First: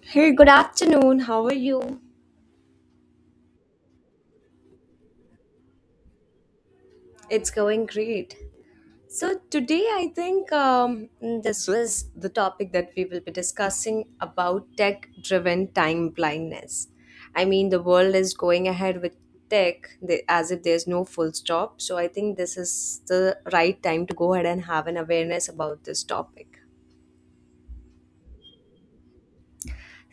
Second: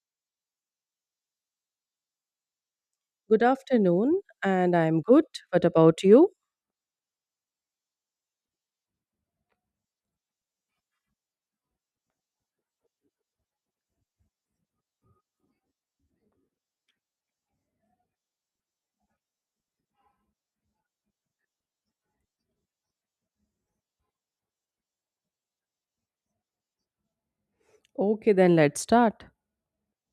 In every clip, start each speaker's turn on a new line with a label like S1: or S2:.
S1: Hey, good afternoon. How are you?
S2: Good afternoon, and I'm good. What about you?
S1: It's going great. So, today I think this was the topic that we will be discussing about tech driven time blindness. I mean, the world is going ahead with tech as if there's no full stop. So, I think this is the right time to go ahead and have an awareness about this topic.
S2: Okay, then let's start.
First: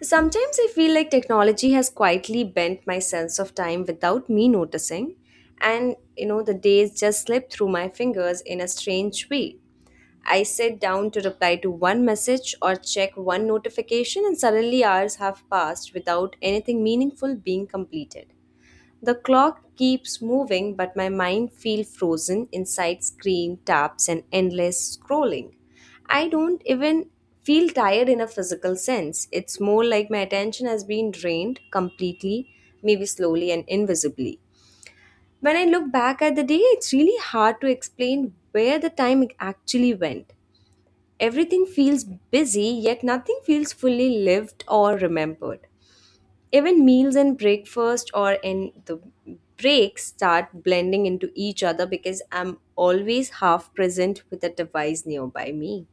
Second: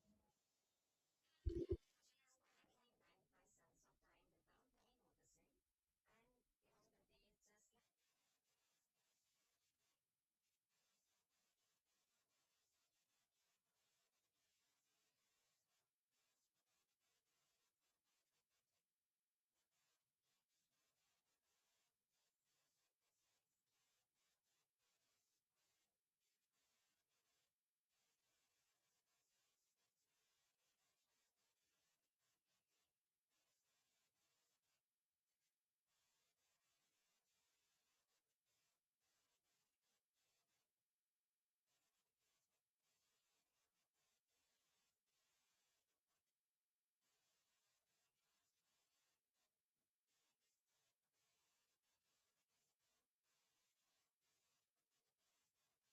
S1: Sometimes I feel like technology has quietly bent my sense of time without me noticing, and you know, the days just slip through my fingers in a strange way. I sit down to reply to one message or check one notification, and suddenly hours have passed without anything meaningful being completed. The clock keeps moving, but my mind feels frozen inside screen taps and endless scrolling. I don't even feel tired in a physical sense. It's more like my attention has been drained completely, maybe slowly and invisibly. When I look back at the day, it's really hard to explain where the time actually went. Everything feels busy, yet nothing feels fully lived or remembered. Even meals and breakfast or in the breaks start blending into each other because I'm always half present with a device nearby me.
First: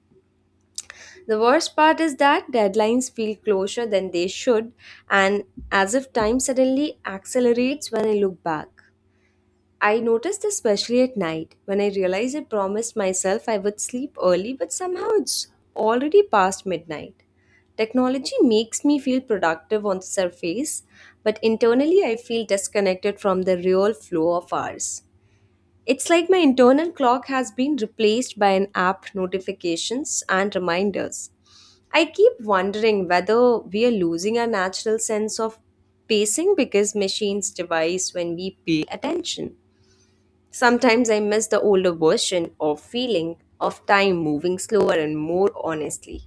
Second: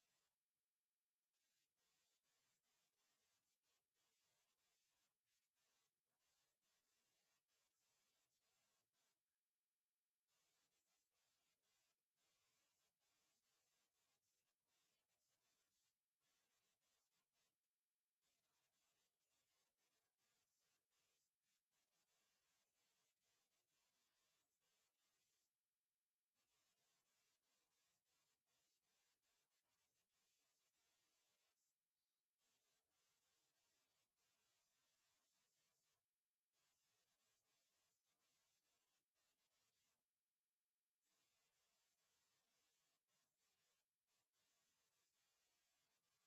S1: The worst part is that deadlines feel closer than they should, and as if time suddenly accelerates when I look back. I noticed this especially at night when I realized I promised myself I would sleep early, but somehow it's already past midnight. Technology makes me feel productive on the surface, but internally I feel disconnected from the real flow of hours. It's like my internal clock has been replaced by an app notifications and reminders. I keep wondering whether we are losing our natural sense of pacing because machines devise when we pay attention. Sometimes I miss the older version of feeling of time moving slower and more honestly.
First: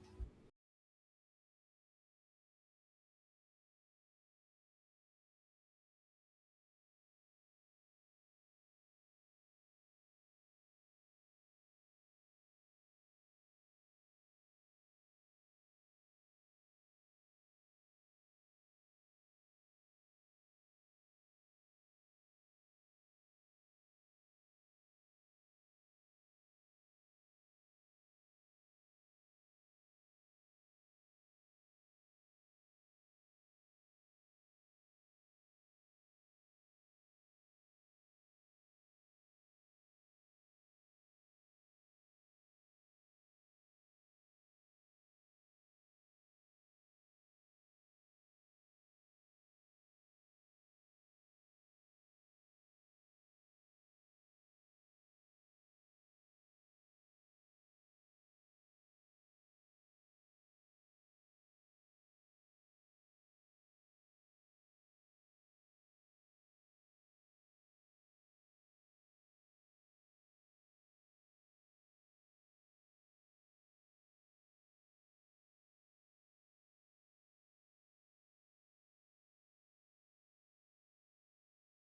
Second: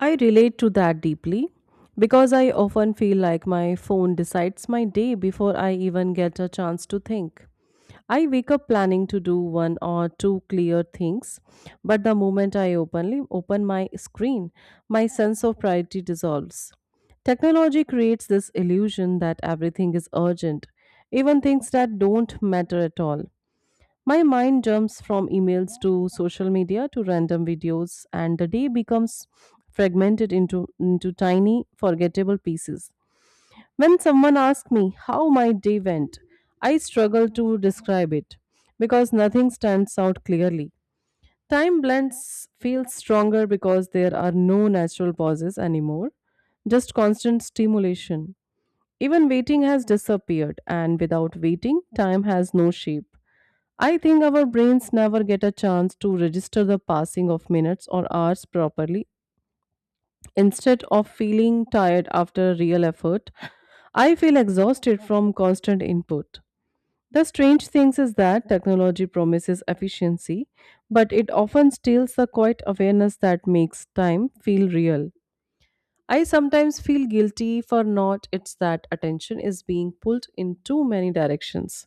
S2: I relate to that deeply because I often feel like my phone decides my day before I even get a chance to think. I wake up planning to do one or two clear things, but the moment I openly open my screen, my sense of priority dissolves. Technology creates this illusion that everything is urgent, even things that don't matter at all. My mind jumps from emails to social media to random videos, and the day becomes fragmented into tiny, forgettable pieces. When someone asks me how my day went, I struggle to describe it because nothing stands out clearly. Time blends feels stronger because there are no natural pauses anymore, just constant stimulation. Even waiting has disappeared, and without waiting, time has no shape. I think our brains never get a chance to register the passing of minutes or hours properly. Instead of feeling tired after real effort, I feel exhausted from constant input. The strange thing is that technology promises efficiency, but it often steals the quiet awareness that makes time feel real. I sometimes feel guilty for not it's that attention is being pulled in too many directions.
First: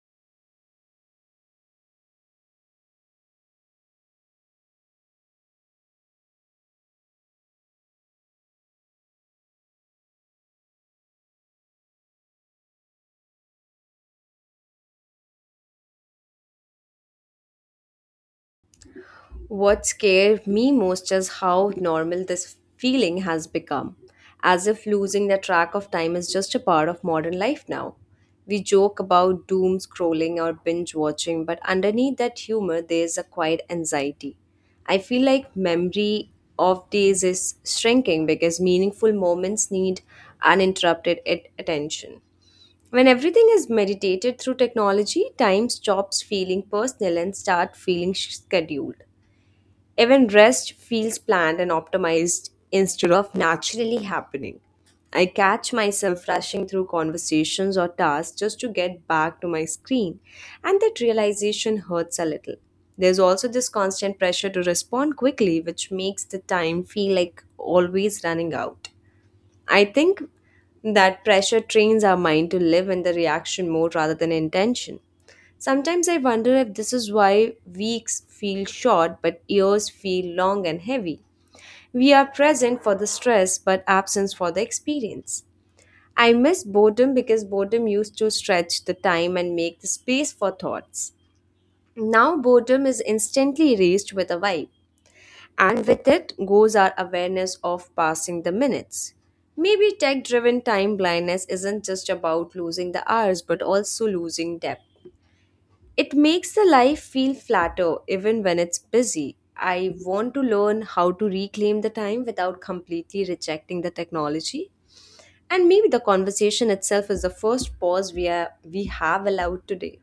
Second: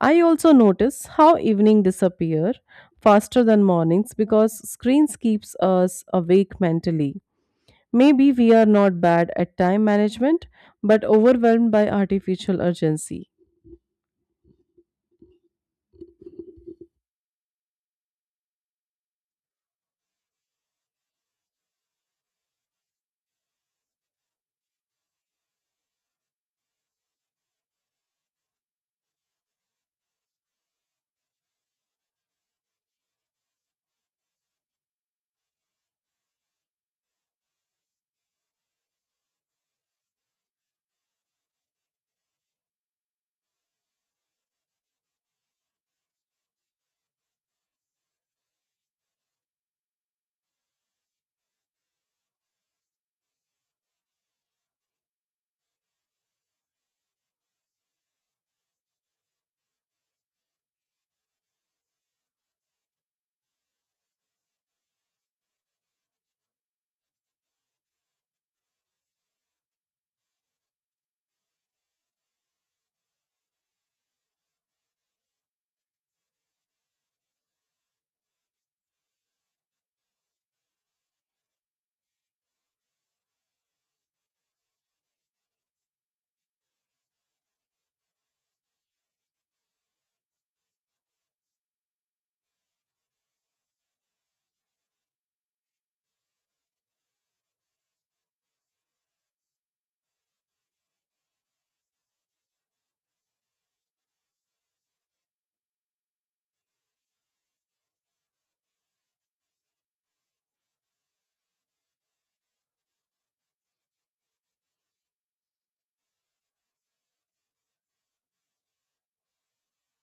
S2: I also notice how evening disappear faster than mornings because screens keeps us awake mentally. Maybe we are not bad at time management but overwhelmed by artificial urgency.
S1: What scared me most is how normal this feeling has become, as if losing the track of time is just a part of modern life now. We joke about doom scrolling or binge watching, but underneath that humor, there's a quiet anxiety. I feel like memory of days is shrinking because meaningful moments need uninterrupted attention. When everything is meditated through technology, time stops feeling personal and start feeling scheduled. Even rest feels planned and optimized instead of naturally happening. I catch myself rushing through conversations or tasks just to get back to my screen, and that realization hurts a little. There's also this constant pressure to respond quickly, which makes the time feel like always running out. I think that pressure trains our mind to live in the reaction mode rather than intention. Sometimes I wonder if this is why weeks feel short but years feel long and heavy. We are present for the stress but absent for the experience. I miss boredom because boredom used to stretch the time and make the space for thoughts. Now boredom is instantly erased with a vibe, and with it goes our awareness of passing the minutes. Maybe tech driven time blindness isn't just about losing the hours but also losing depth. It makes the life feel flatter even when it's busy. I want to learn how to reclaim the time without completely rejecting the technology. And maybe the conversation itself is the first pause we have allowed today.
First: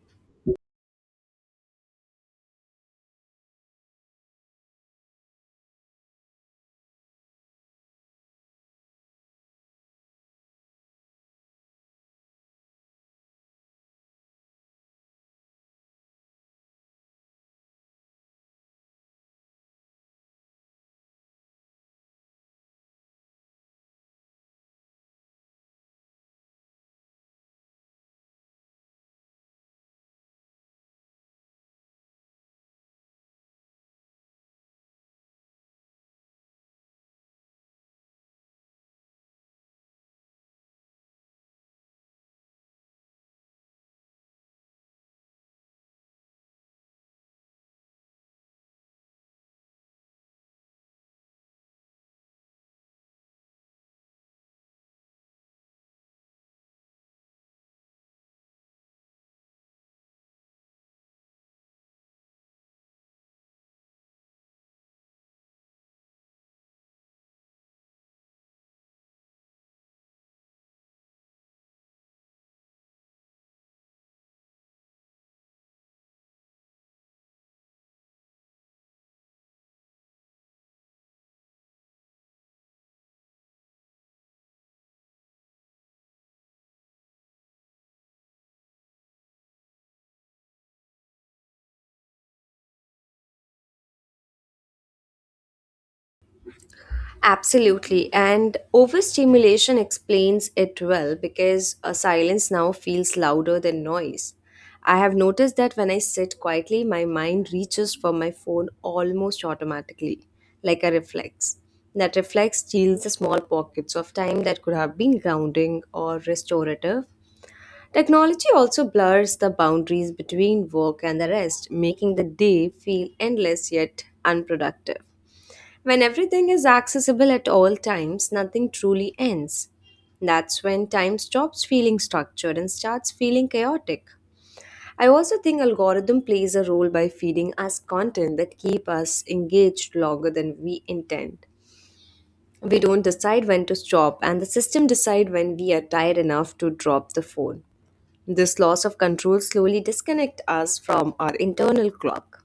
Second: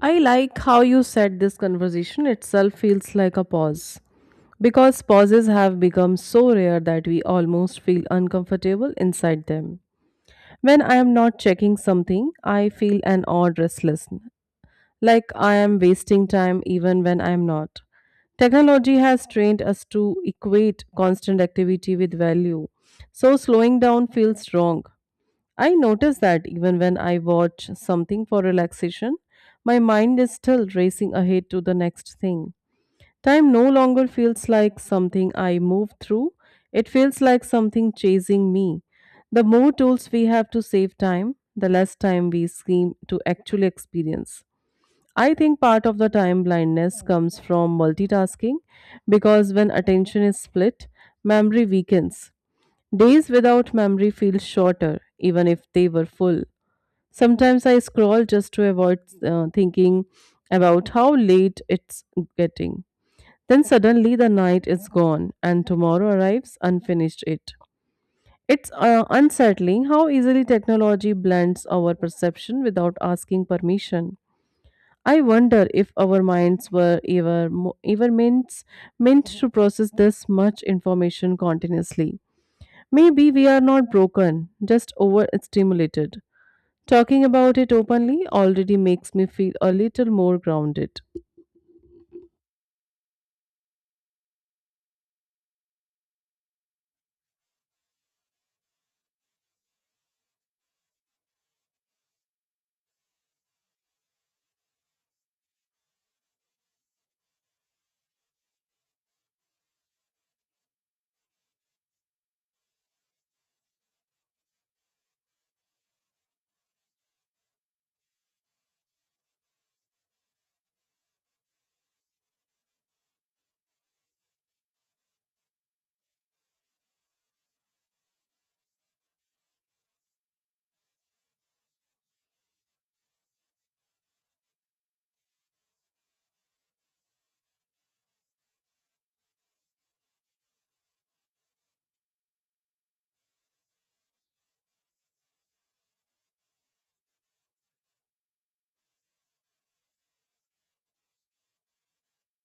S2: I like how you said this conversation itself feels like a pause because pauses have become so rare that we almost feel uncomfortable inside them. When I am not checking something, I feel an odd restlessness, like I am wasting time even when I am not. Technology has trained us to equate constant activity with value, so slowing down feels wrong. I notice that even when I watch something for relaxation, my mind is still racing ahead to the next thing. Time no longer feels like something I move through, it feels like something chasing me. The more tools we have to save time, the less time we seem to actually experience. I think part of the time blindness comes from multitasking because when attention is split, memory weakens. Days without memory feel shorter, even if they were full. Sometimes I scroll just to avoid thinking about how late it's getting. Then suddenly the night is gone and tomorrow arrives unfinished it. It's unsettling how easily technology blends our perception without asking permission. I wonder if our minds were ever meant to process this much information continuously. Maybe we are not broken, just overstimulated. Talking about it openly already makes me feel a little more grounded.
S1: Absolutely. And overstimulation explains it well because a silence now feels louder than noise. I have noticed that when I sit quietly, my mind reaches for my phone almost automatically, like a reflex. That reflex steals the small pockets of time that could have been grounding or restorative. Technology also blurs the boundaries between work and the rest, making the day feel endless yet unproductive. When everything is accessible at all times, nothing truly ends. That's when time stops feeling structured and starts feeling chaotic. I also think algorithm plays a role by feeding us content that keep us engaged longer than we intend. We don't decide when to stop and the system decide when we are tired enough to drop the phone. This loss of control slowly disconnect us from our internal clock.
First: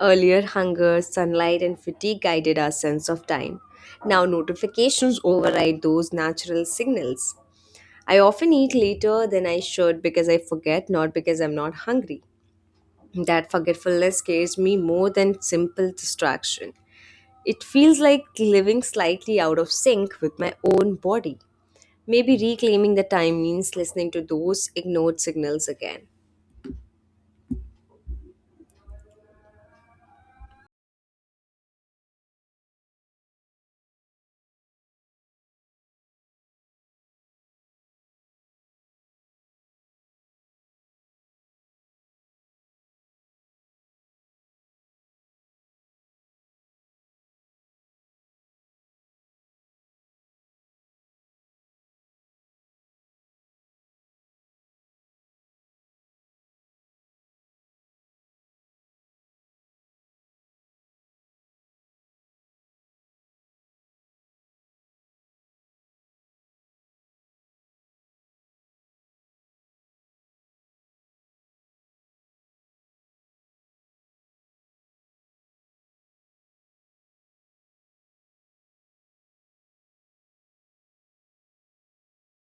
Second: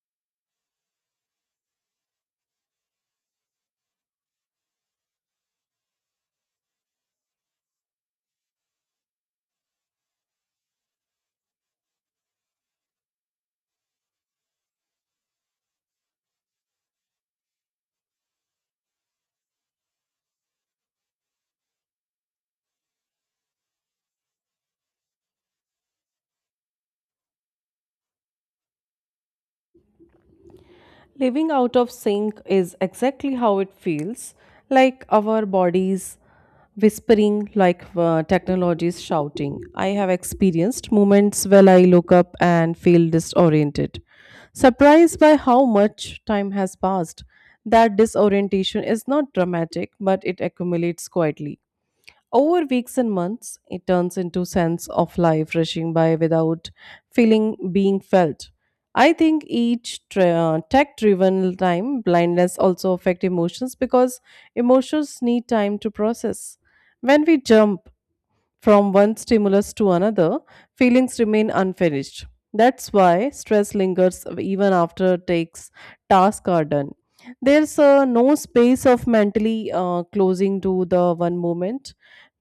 S1: Earlier, hunger, sunlight, and fatigue guided our sense of time. Now, notifications override those natural signals. I often eat later than I should because I forget, not because I'm not hungry. That forgetfulness scares me more than simple distraction. It feels like living slightly out of sync with my own body. Maybe reclaiming the time means listening to those ignored signals again.
S2: Living out of sync is exactly how it feels, like our bodies whispering, like technologies shouting. I have experienced moments where I look up and feel disoriented, surprised by how much time has passed. That disorientation is not dramatic, but it accumulates quietly. Over weeks and months, it turns into sense of life rushing by without feeling being felt. I think tech-driven time blindness also affect emotions because emotions need time to process. When we jump from one stimulus to another, feelings remain unfinished. That's why stress lingers even after takes tasks are done. There's no space of mentally closing to the one moment,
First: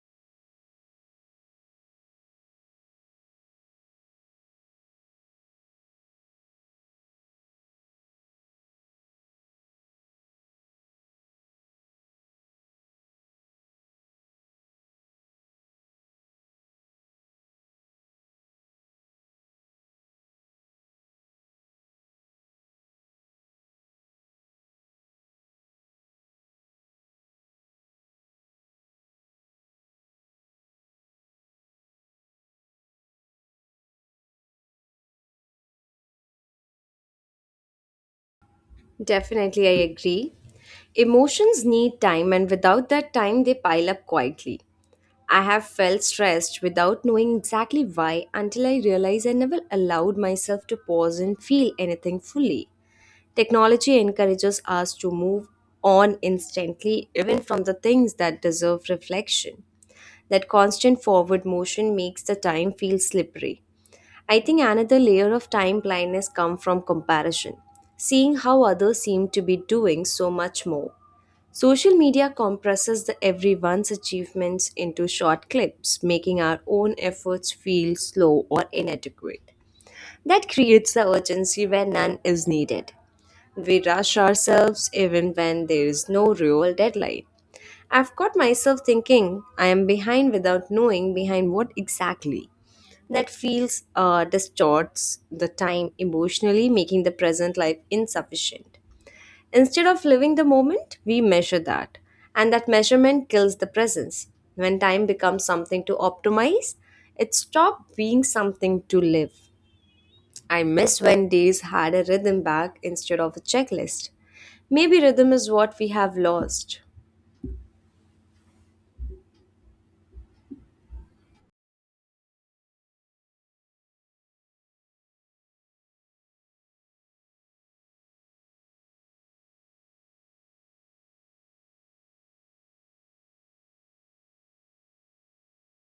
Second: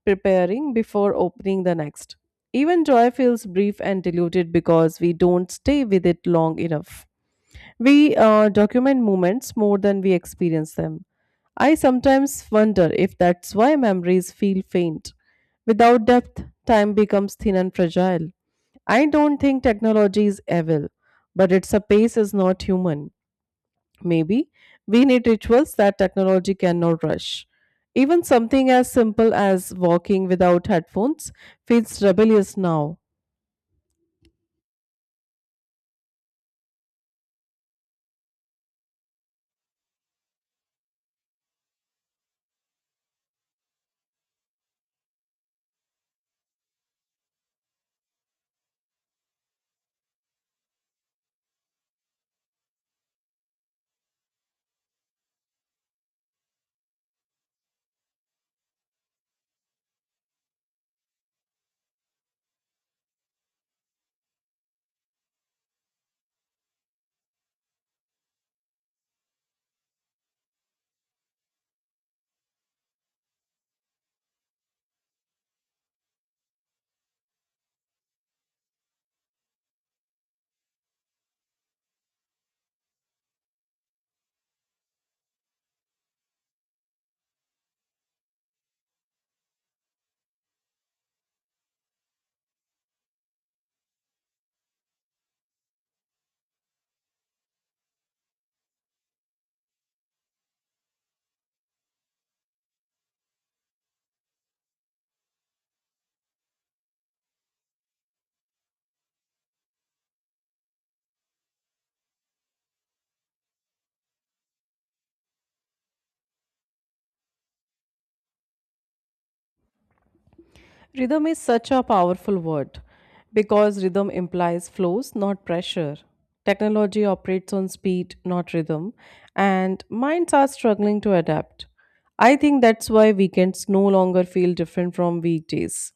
S2: preparing before opening the next. Even joy feels brief and diluted because we don't stay with it long enough. We document moments more than we experience them. I sometimes wonder if that's why memories feel faint. Without depth, time becomes thin and fragile. I don't think technology is evil, but its pace is not human. Maybe we need rituals that technology cannot rush. Even something as simple as walking without headphones feels rebellious now.
S1: Definitely, I agree. Emotions need time, and without that time, they pile up quietly. I have felt stressed without knowing exactly why until I realized I never allowed myself to pause and feel anything fully. Technology encourages us to move on instantly, even from the things that deserve reflection. That constant forward motion makes the time feel slippery. I think another layer of time blindness comes from comparison, seeing how others seem to be doing so much more. Social media compresses the everyone's achievements into short clips, making our own efforts feel slow or inadequate. That creates the urgency where none is needed. We rush ourselves even when there is no real deadline. I've caught myself thinking I am behind without knowing behind what exactly. That feels distorts the time emotionally, making the present life insufficient. Instead of living the moment, we measure that, and that measurement kills the presence. When time becomes something to optimize, it stops being something to live. I miss when days had a rhythm back instead of a checklist. Maybe rhythm is what we have lost.
S2: Rhythm is such a powerful word because rhythm implies flows, not pressure. Technology operates on speed, not rhythm, and minds are struggling to adapt. I think that's why weekends no longer feel different from weekdays.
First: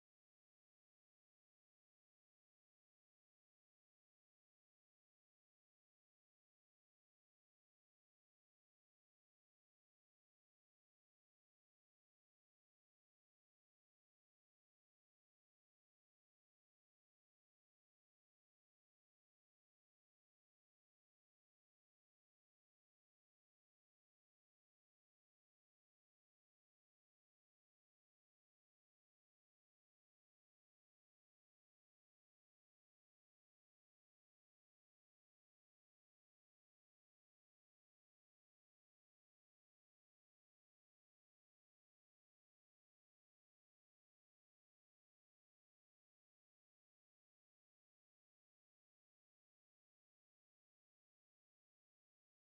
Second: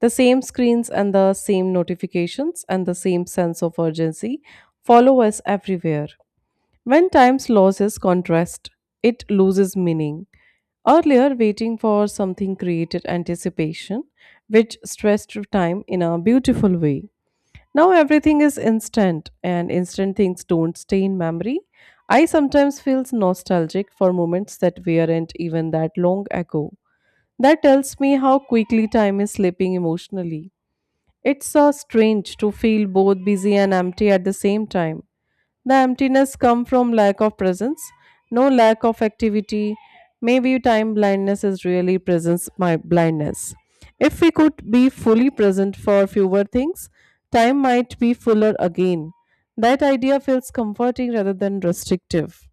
S2: The same screens and the same notifications and the same sense of urgency follow us everywhere. When time loses contrast, it loses meaning. Earlier, waiting for something created anticipation, which stressed time in a beautiful way. Now everything is instant, and instant things don't stay in memory. I sometimes feel nostalgic for moments that weren't even that long ago. That tells me how quickly time is slipping emotionally. It's strange to feel both busy and empty at the same time. The emptiness comes from lack of presence, no lack of activity. Maybe time blindness is really presence my blindness. If we could be fully present for fewer things, time might be fuller again. That idea feels comforting rather than restrictive.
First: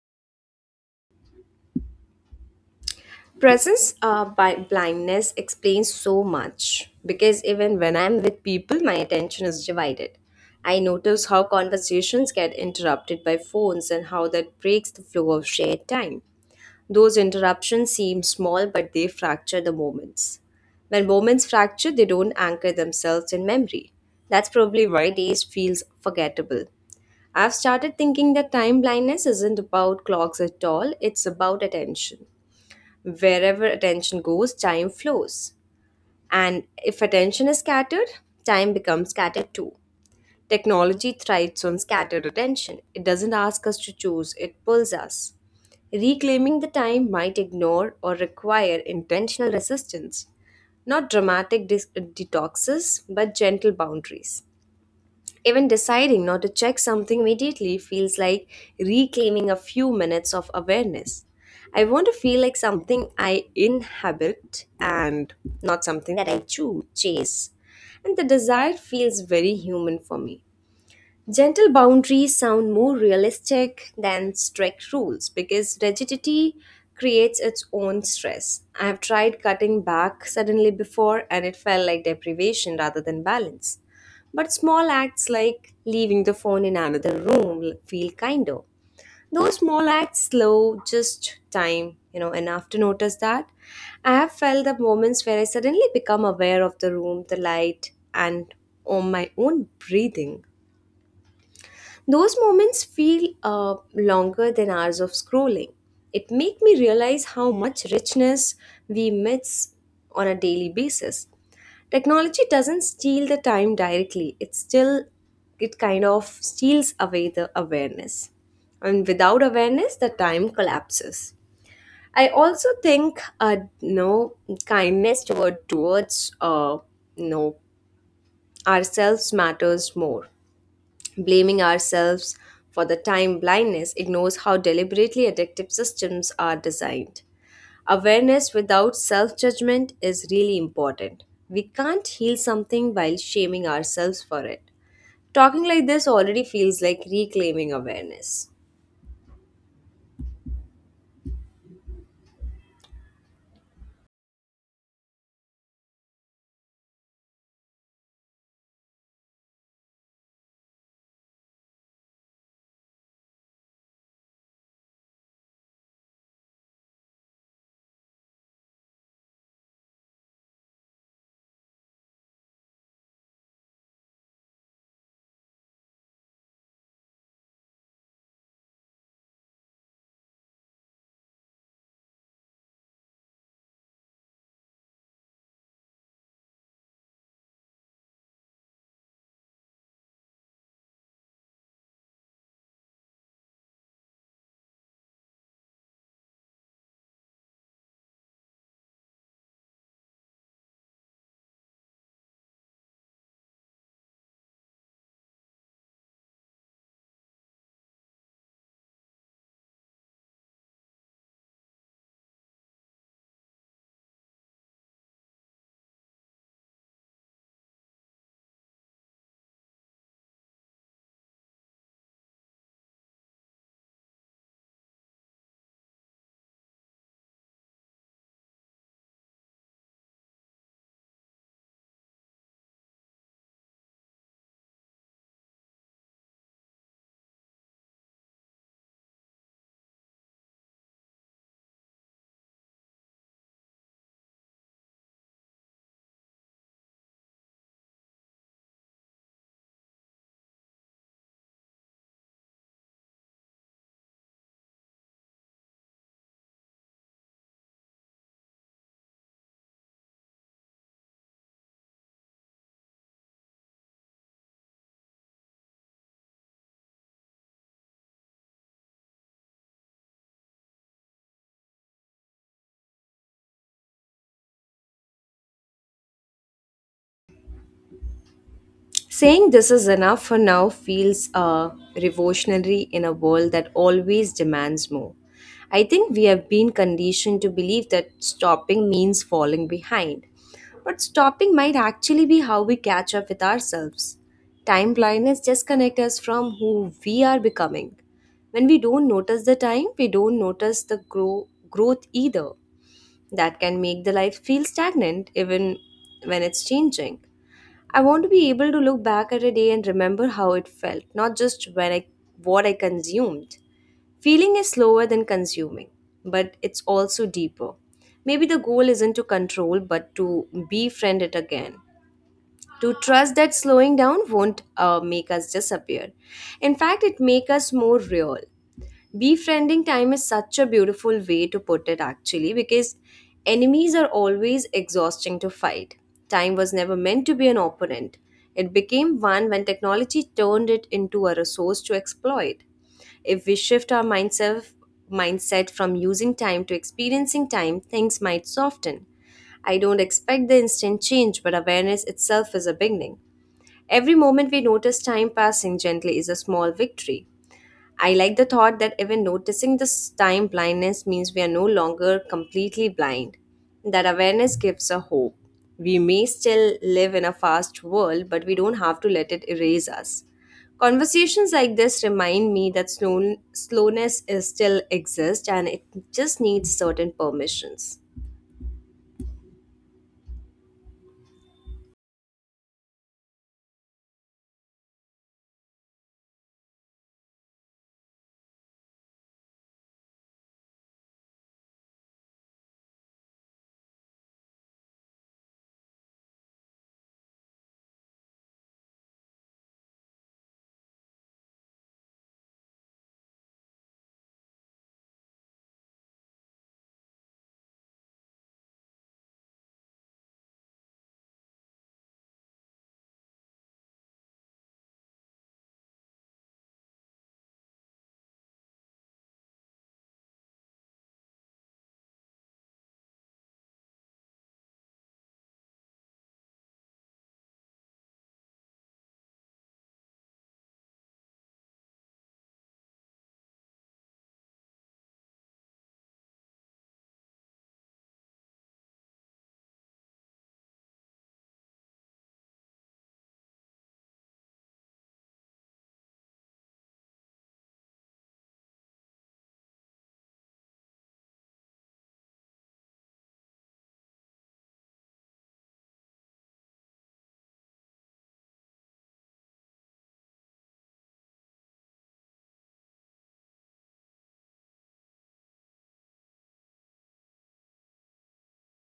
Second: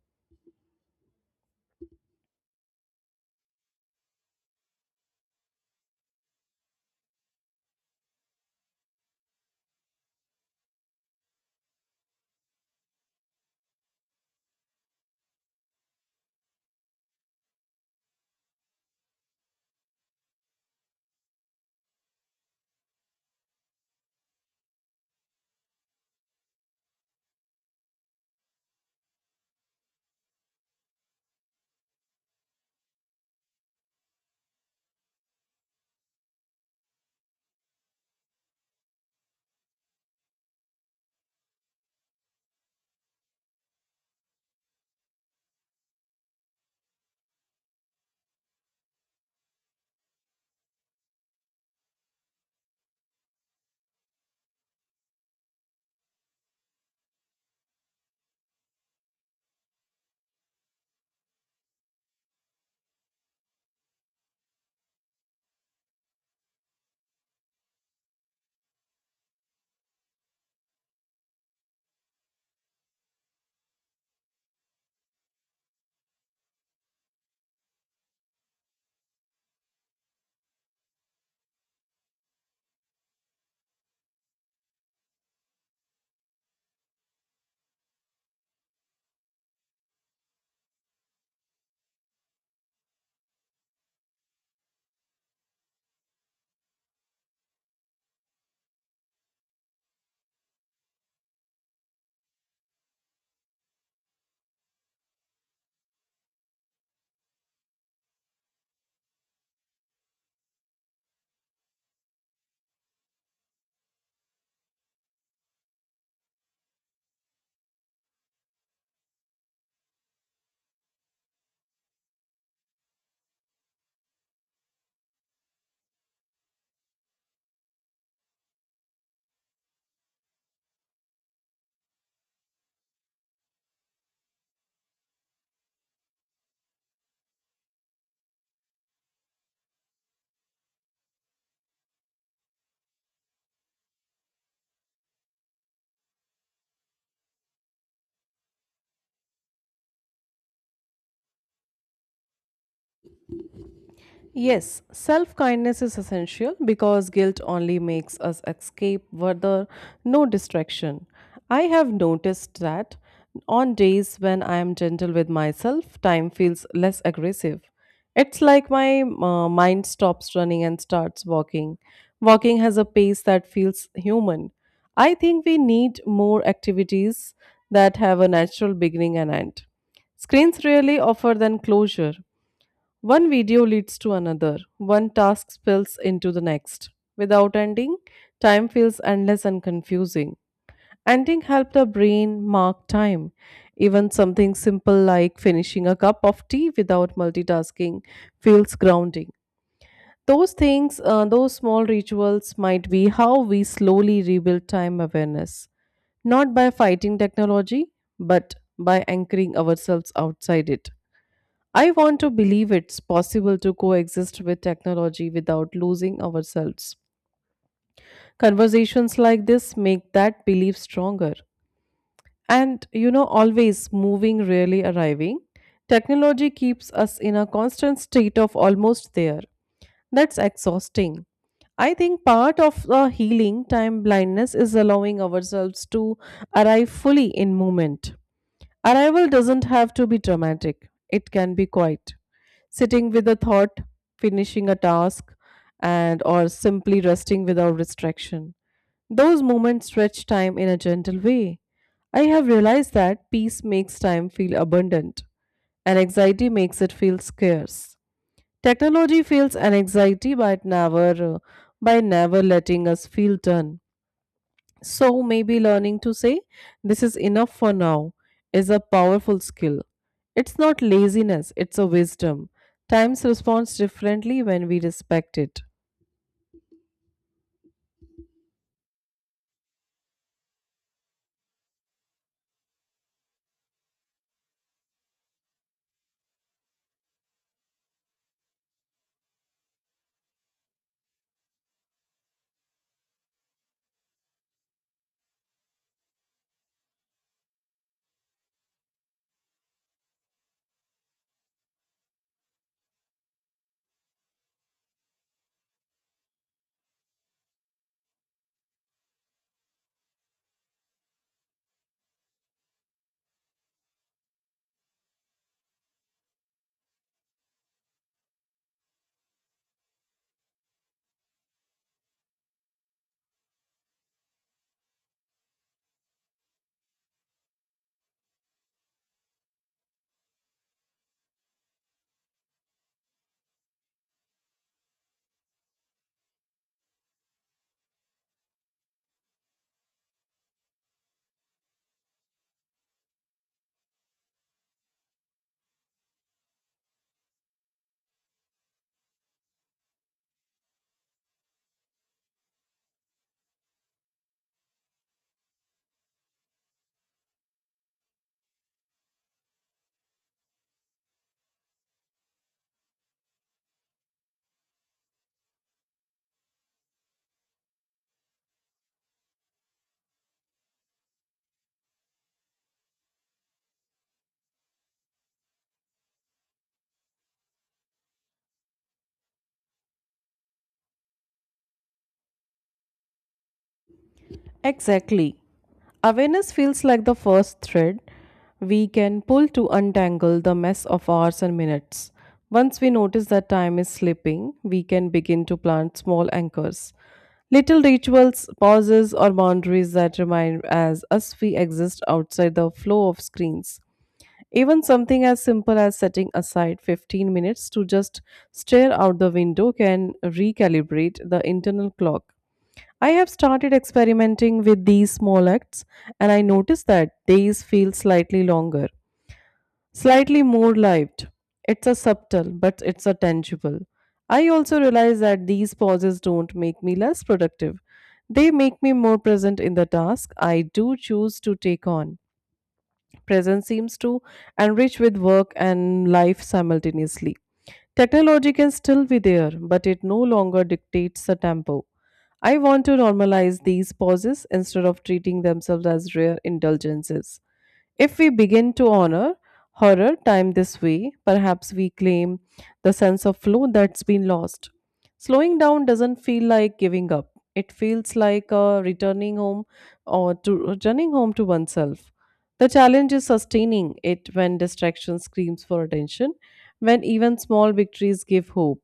S1: Presence by blindness explains so much because even when I'm with people, my attention is divided. I notice how conversations get interrupted by phones and how that breaks the flow of shared time. Those interruptions seem small, but they fracture the moments. When moments fracture, they don't anchor themselves in memory. That's probably why days feels forgettable. I've started thinking that time blindness isn't about clocks at all, it's about attention. Wherever attention goes, time flows. And if attention is scattered, time becomes scattered too. Technology thrives on scattered attention. It doesn't ask us to choose, it pulls us. Reclaiming the time might ignore or require intentional resistance, not dramatic detoxes, but gentle boundaries. Even deciding not to check something immediately feels like reclaiming a few minutes of awareness. I want to feel like something I inhabit and not something that I chase. And the desire feels very human for me. Gentle boundaries sound more realistic than strict rules because rigidity creates its own stress. I have tried cutting back suddenly before and it felt like deprivation rather than balance. But small acts like leaving the phone in another room feel kinder. Those small acts slow just time, enough to notice that. I have felt the moments where I suddenly become aware of the room, the light, and on my own breathing. Those moments feel longer than hours of scrolling. It make me realize how much richness we miss on a daily basis. Technology doesn't steal the time directly. It still it kind of steals away the awareness. And without awareness, the time collapses. I also think no kindness toward towards no ourselves matters more. Blaming ourselves for the time blindness ignores how deliberately addictive systems are designed. Awareness without self judgment is really important. We can't heal something while shaming ourselves for it. Talking like this already feels like reclaiming awareness.
S2: Yes, self kindness is essential because guilt only makes us escape where there no distraction. I have noticed that on days when I am gentle with myself, time feels less aggressive. It's like my mind stops running and starts walking. Walking has a pace that feels human. I think we need more activities that have a natural beginning and end. Screens really offer than closure. One video leads to another, one task spills into the next. Without ending, time feels endless and confusing. Ending helps the brain mark time. Even something simple like finishing a cup of tea without multitasking feels grounding. Those small rituals might be how we slowly rebuild time awareness, not by fighting technology, but by anchoring ourselves outside it. I want to believe it's possible to coexist with technology without losing ourselves. Conversations like this make that belief stronger. And you know, always moving, rarely arriving, technology keeps us in a constant state of almost there. That's exhausting. I think part of the healing time blindness is allowing ourselves to arrive fully in moment. Arrival doesn't have to be dramatic, it can be quiet, sitting with a thought, finishing a task, and or simply resting without restriction. Those moments stretch time in a gentle way. I have realized that peace makes time feel abundant and anxiety makes it feel scarce. Technology feels an anxiety by it never by never letting us feel done. So maybe learning to say, "This is enough for now," is a powerful skill. It's not laziness, it's a wisdom. Times responds differently when we respect it.
S1: Saying this is enough for now feels revolutionary in a world that always demands more. I think we have been conditioned to believe that stopping means falling behind. But stopping might actually be how we catch up with ourselves. Time blindness disconnects us from who we are becoming. When we don't notice the time, we don't notice the growth either. That can make the life feel stagnant even when it's changing. I want to be able to look back at a day and remember how it felt, not just when I what I consumed. Feeling is slower than consuming, but it's also deeper. Maybe the goal isn't to control but to befriend it again. To trust that slowing down won't make us disappear. In fact, it make us more real. Befriending time is such a beautiful way to put it, actually, because enemies are always exhausting to fight. Time was never meant to be an opponent. It became one when technology turned it into a resource to exploit. If we shift our mindset from using time to experiencing time, things might soften. I don't expect the instant change, but awareness itself is a beginning. Every moment we notice time passing gently is a small victory. I like the thought that even noticing this time blindness means we are no longer completely blind. That awareness gives a hope. We may still live in a fast world, but we don't have to let it erase us. Conversations like this remind me that slowness is still exists and it just needs certain permissions.
S2: Exactly. Awareness feels like the first thread we can pull to untangle the mess of hours and minutes. Once we notice that time is slipping, we can begin to plant small anchors. Little rituals, pauses, or boundaries that remind as us we exist outside the flow of screens. Even something as simple as setting aside 15 minutes to just stare out the window can recalibrate the internal clock. I have started experimenting with these small acts and I notice that days feel slightly longer, slightly more lived. It's a subtle, but it's a tangible. I also realize that these pauses don't make me less productive. They make me more present in the task I do choose to take on. Presence seems to enrich with work and life simultaneously. Technology can still be there, but it no longer dictates the tempo. I want to normalize these pauses instead of treating themselves as rare indulgences. If we begin to honor horror time this way, perhaps we claim the sense of flow that's been lost. Slowing down doesn't feel like giving up. It feels like returning home or to returning home to oneself. The challenge is sustaining it when distraction screams for attention, when even small victories give hope.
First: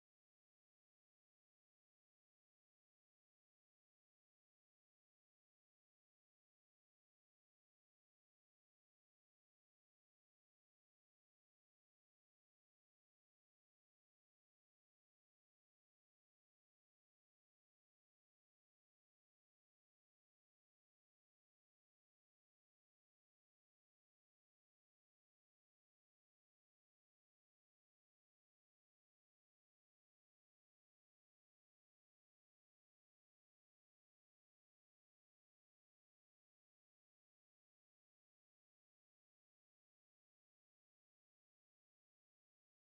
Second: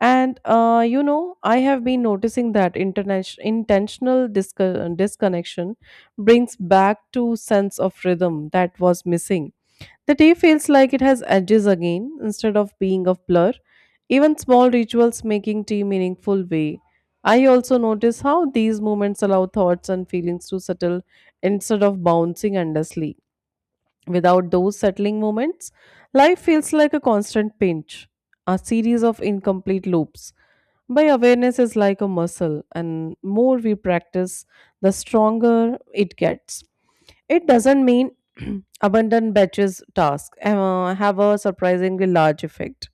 S2: I have been noticing that international intentional disconnection brings back to sense of rhythm that was missing. The day feels like it has edges again instead of being a blur. Even small rituals making tea meaningful way. I also notice how these moments allow thoughts and feelings to settle instead of bouncing endlessly. Without those settling moments, life feels like a constant pinch, a series of incomplete loops. By awareness is like a muscle, and more we practice, the stronger it gets. It doesn't mean abandon batches task have a surprisingly large effect.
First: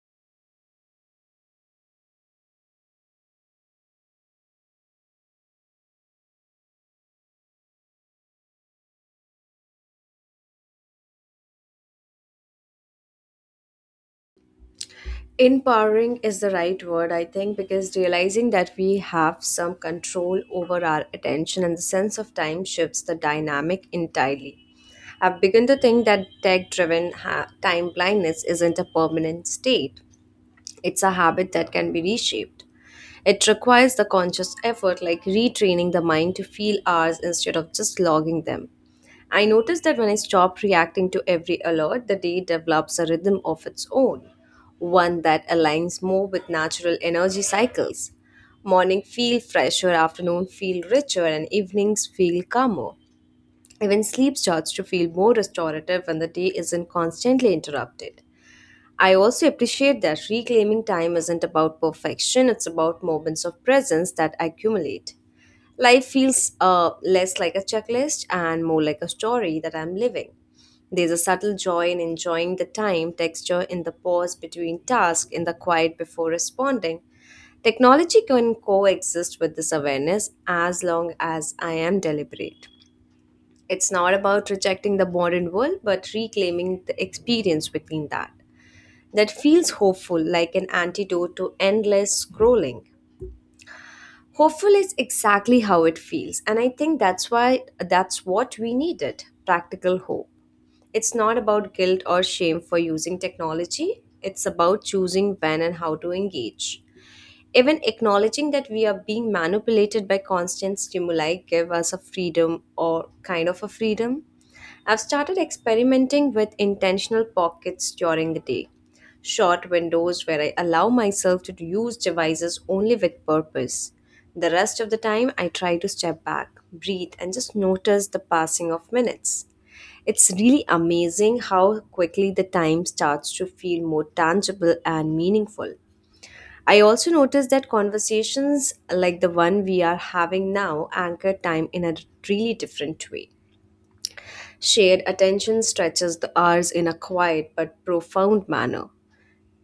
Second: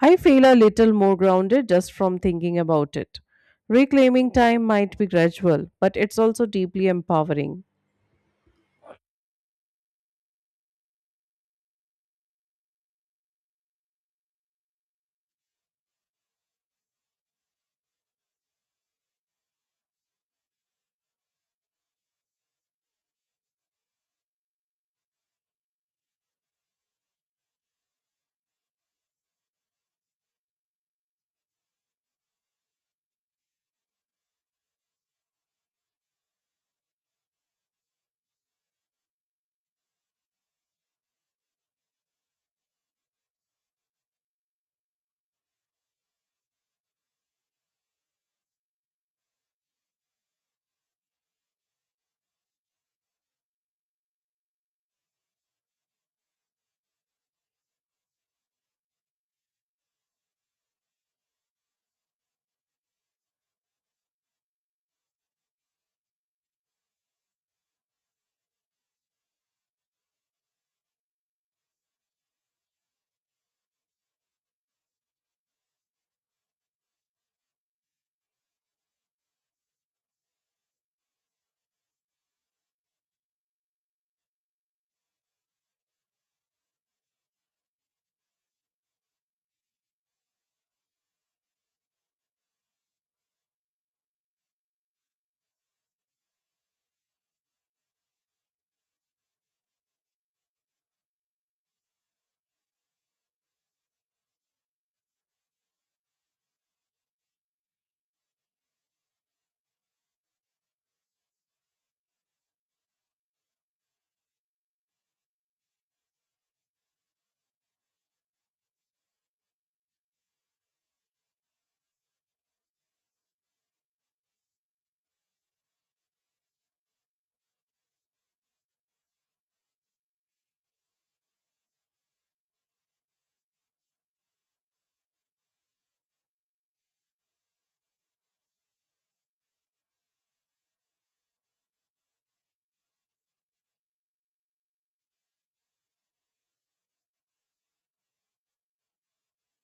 S2: I feel a little more grounded just from thinking about it. Reclaiming time might be gradual, but it's also deeply empowering.
S1: Empowering is the right word, I think, because realizing that we have some control over our attention and the sense of time shifts the dynamic entirely. I've begun to think that tech driven time blindness isn't a permanent state, it's a habit that can be reshaped. It requires the conscious effort, like retraining the mind to feel hours instead of just logging them. I noticed that when I stop reacting to every alert, the day develops a rhythm of its own, one that aligns more with natural energy cycles. Morning feel fresher, afternoon feel richer, and evenings feel calmer. Even sleep starts to feel more restorative when the day isn't constantly interrupted. I also appreciate that reclaiming time isn't about perfection, it's about moments of presence that accumulate. Life feels less like a checklist and more like a story that I'm living. There's a subtle joy in enjoying the time, texture in the pause between tasks, in the quiet before responding. Technology can coexist with this awareness as long as I am deliberate. It's not about rejecting the modern world, but reclaiming the experience within that. That feels hopeful, like an antidote to endless scrolling. Hopeful is exactly how it feels, and I think that's why that's what we needed practical hope. It's not about guilt or shame for using technology, it's about choosing when and how to engage. Even acknowledging that we are being manipulated by constant stimuli give us a freedom or kind of a freedom. I've started experimenting with intentional pockets during the day. Short windows where I allow myself to use devices only with purpose. The rest of the time, I try to step back, breathe, and just notice the passing of minutes. It's really amazing how quickly the time starts to feel more tangible and meaningful. I also noticed that conversations like the one we are having now anchor time in a really different way. Shared attention stretches the hours in a quiet but profound manner.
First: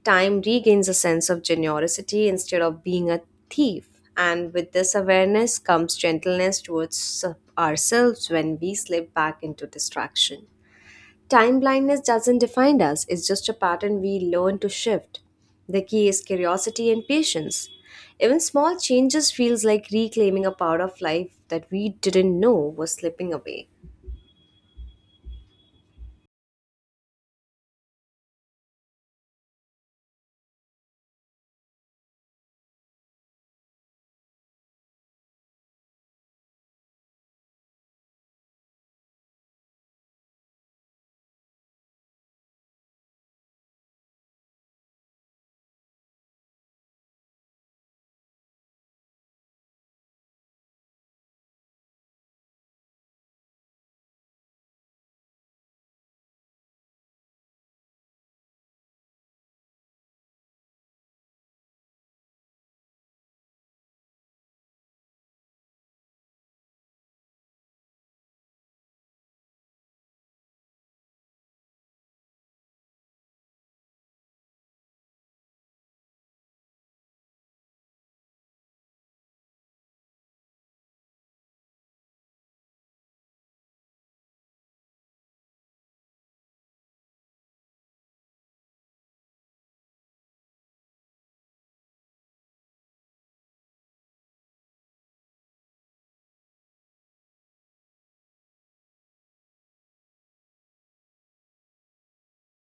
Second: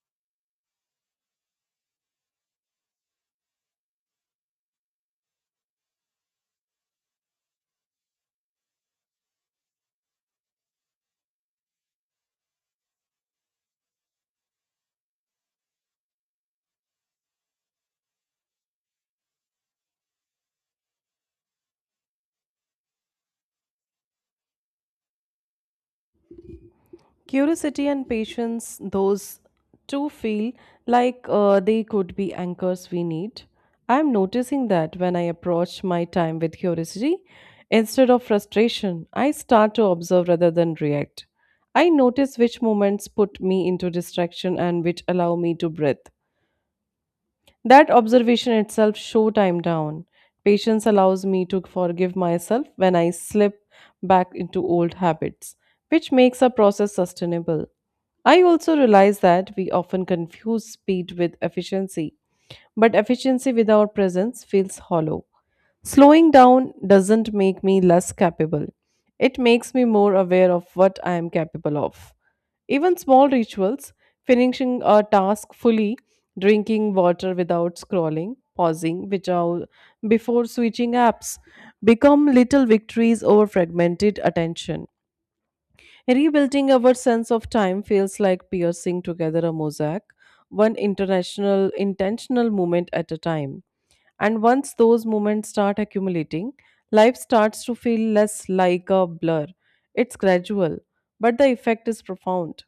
S1: Time regains a sense of generosity instead of being a thief. And with this awareness comes gentleness towards ourselves when we slip back into distraction. Time blindness doesn't define us, it's just a pattern we learn to shift. The key is curiosity and patience. Even small changes feels like reclaiming a part of life that we didn't know was slipping away.
S2: Curiosity and patience, those two feel like they could be anchors we need. I'm noticing that when I approach my time with curiosity instead of frustration, I start to observe rather than react. I notice which moments put me into distraction and which allow me to breathe. That observation itself show time down. Patience allows me to forgive myself when I slip back into old habits, which makes our process sustainable. I also realize that we often confuse speed with efficiency, but efficiency without presence feels hollow. Slowing down doesn't make me less capable. It makes me more aware of what I am capable of. Even small rituals, finishing a task fully, drinking water without scrolling, pausing which are before switching apps, become little victories over fragmented attention. Rebuilding our sense of time feels like piercing together a mosaic, one international intentional moment at a time. And once those moments start accumulating, life starts to feel less like a blur. It's gradual, but the effect is profound.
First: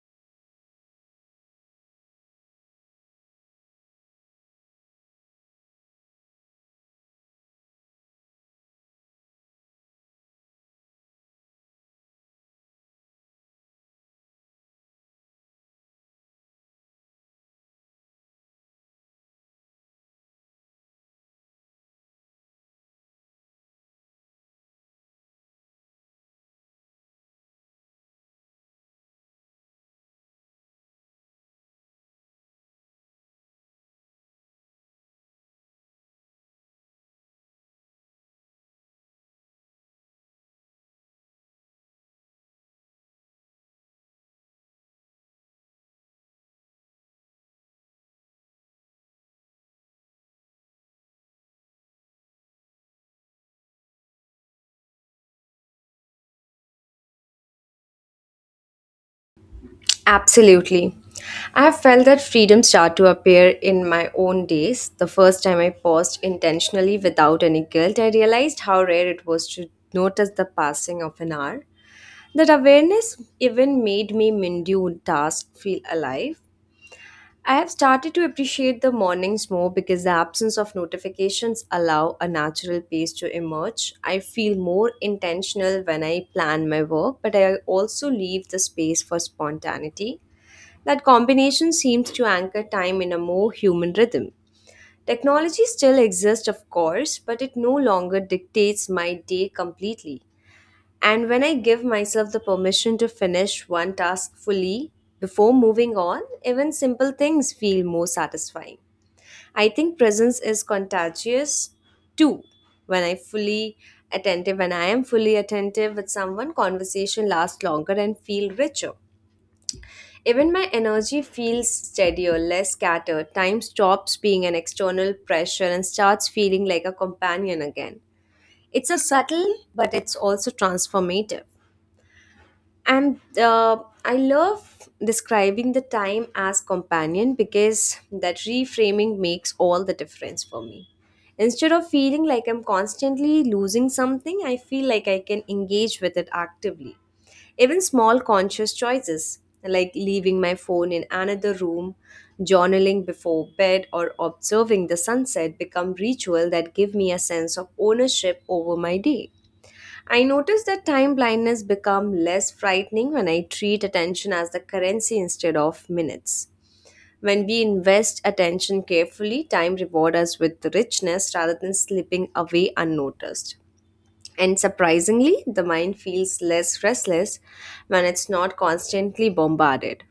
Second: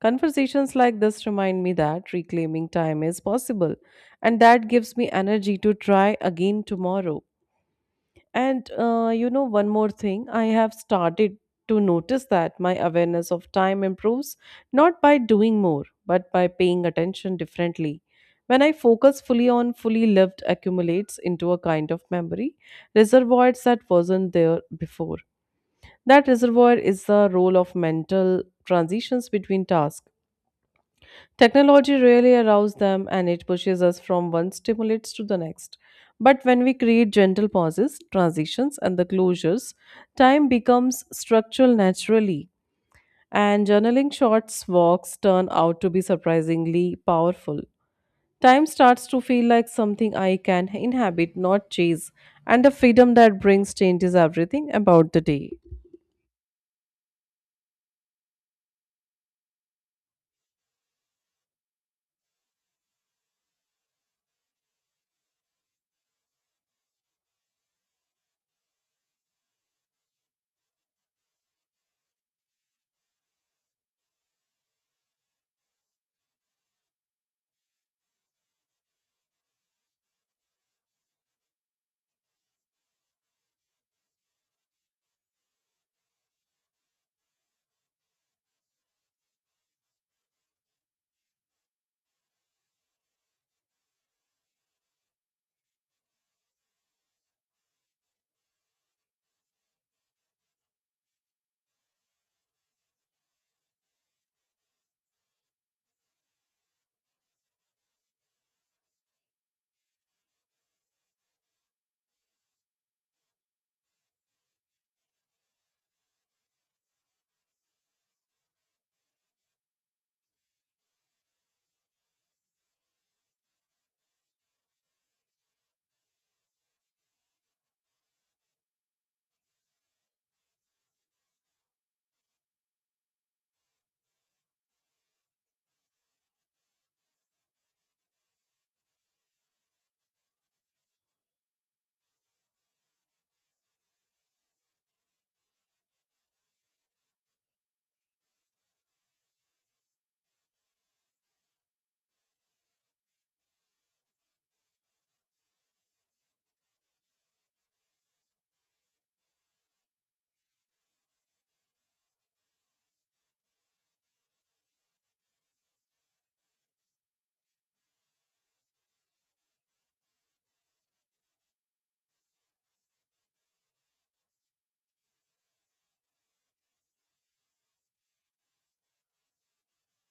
S2: Conversations like this remind me that reclaiming time is possible, and that gives me energy to try again tomorrow. One more thing, I have started to notice that my awareness of time improves not by doing more, but by paying attention differently. When I focus fully on fully lived accumulates into a kind of memory, reservoirs that wasn't there before. That reservoir is the role of mental transitions between tasks. Technology really arouses them and it pushes us from one stimulus to the next. But when we create gentle pauses, transitions, and the closures, time becomes structural naturally. And journaling shorts walks turn out to be surprisingly powerful. Time starts to feel like something I can inhabit, not chase, and the freedom that brings changes everything about the day.
S1: Absolutely. I have felt that freedom start to appear in my own days. The first time I paused intentionally without any guilt, I realized how rare it was to notice the passing of an hour. That awareness even made me mundane tasks feel alive. I have started to appreciate the mornings more because the absence of notifications allow a natural pace to emerge. I feel more intentional when I plan my work, but I also leave the space for spontaneity. That combination seems to anchor time in a more human rhythm. Technology still exists, of course, but it no longer dictates my day completely. And when I give myself the permission to finish one task fully before moving on, even simple things feel more satisfying. I think presence is contagious too. When I fully attentive, when I am fully attentive with someone, conversation lasts longer and feel richer. Even my energy feels steadier, less scattered. Time stops being an external pressure and starts feeling like a companion again. It's a subtle, but it's also transformative. And I love describing the time as companion because that reframing makes all the difference for me. Instead of feeling like I'm constantly losing something, I feel like I can engage with it actively. Even small conscious choices like leaving my phone in another room, journaling before bed, or observing the sunset become ritual that give me a sense of ownership over my day. I notice that time blindness become less frightening when I treat attention as the currency instead of minutes. When we invest attention carefully, time reward us with richness rather than slipping away unnoticed. And surprisingly, the mind feels less restless when it's not constantly bombarded.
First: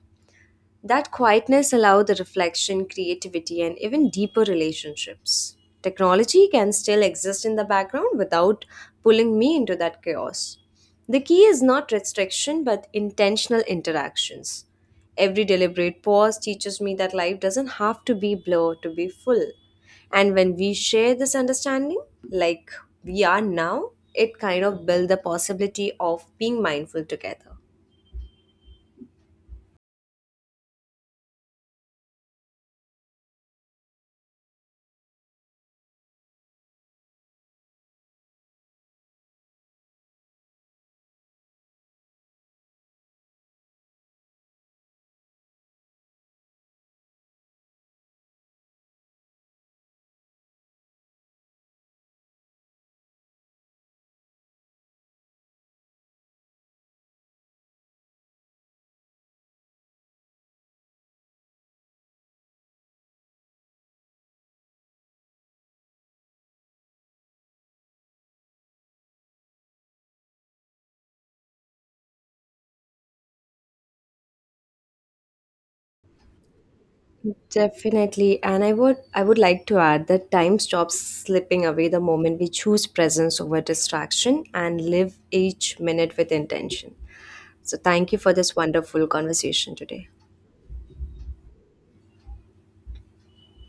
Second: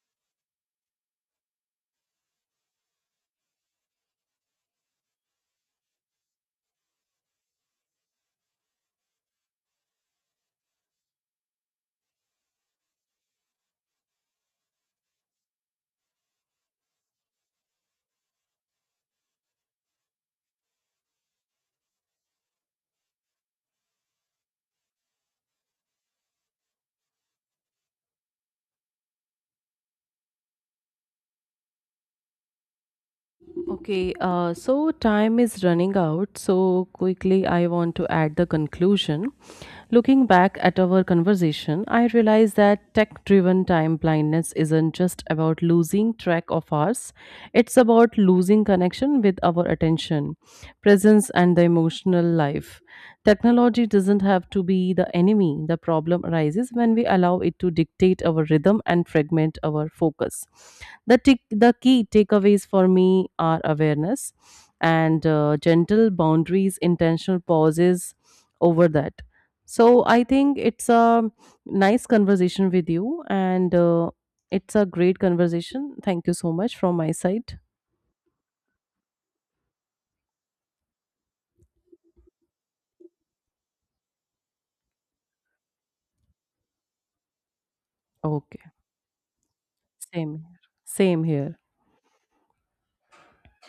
S1: That quietness allows the reflection, creativity, and even deeper relationships. Technology can still exist in the background without pulling me into that chaos. The key is not restriction but intentional interactions. Every deliberate pause teaches me that life doesn't have to be blur to be full. And when we share this understanding, like we are now, it kind of builds the possibility of being mindful together.
S2: Okay, so time is running out. So quickly, I want to add the conclusion. Looking back at our conversation, I realized that tech driven time blindness isn't just about losing track of ours, it's about losing connection with our attention, presence, and the emotional life. Technology doesn't have to be the enemy. The problem arises when we allow it to dictate our rhythm and fragment our focus. The key takeaways for me are awareness and gentle boundaries, intentional pauses over that. So I think it's a nice conversation with you, and it's a great conversation. Thank you so much from my side.
S1: Definitely, and I would like to add that time stops slipping away the moment we choose presence over distraction and live each minute with intention. So thank you for this
S2: Okay,
S1: wonderful conversation today.
S2: same here. Same here.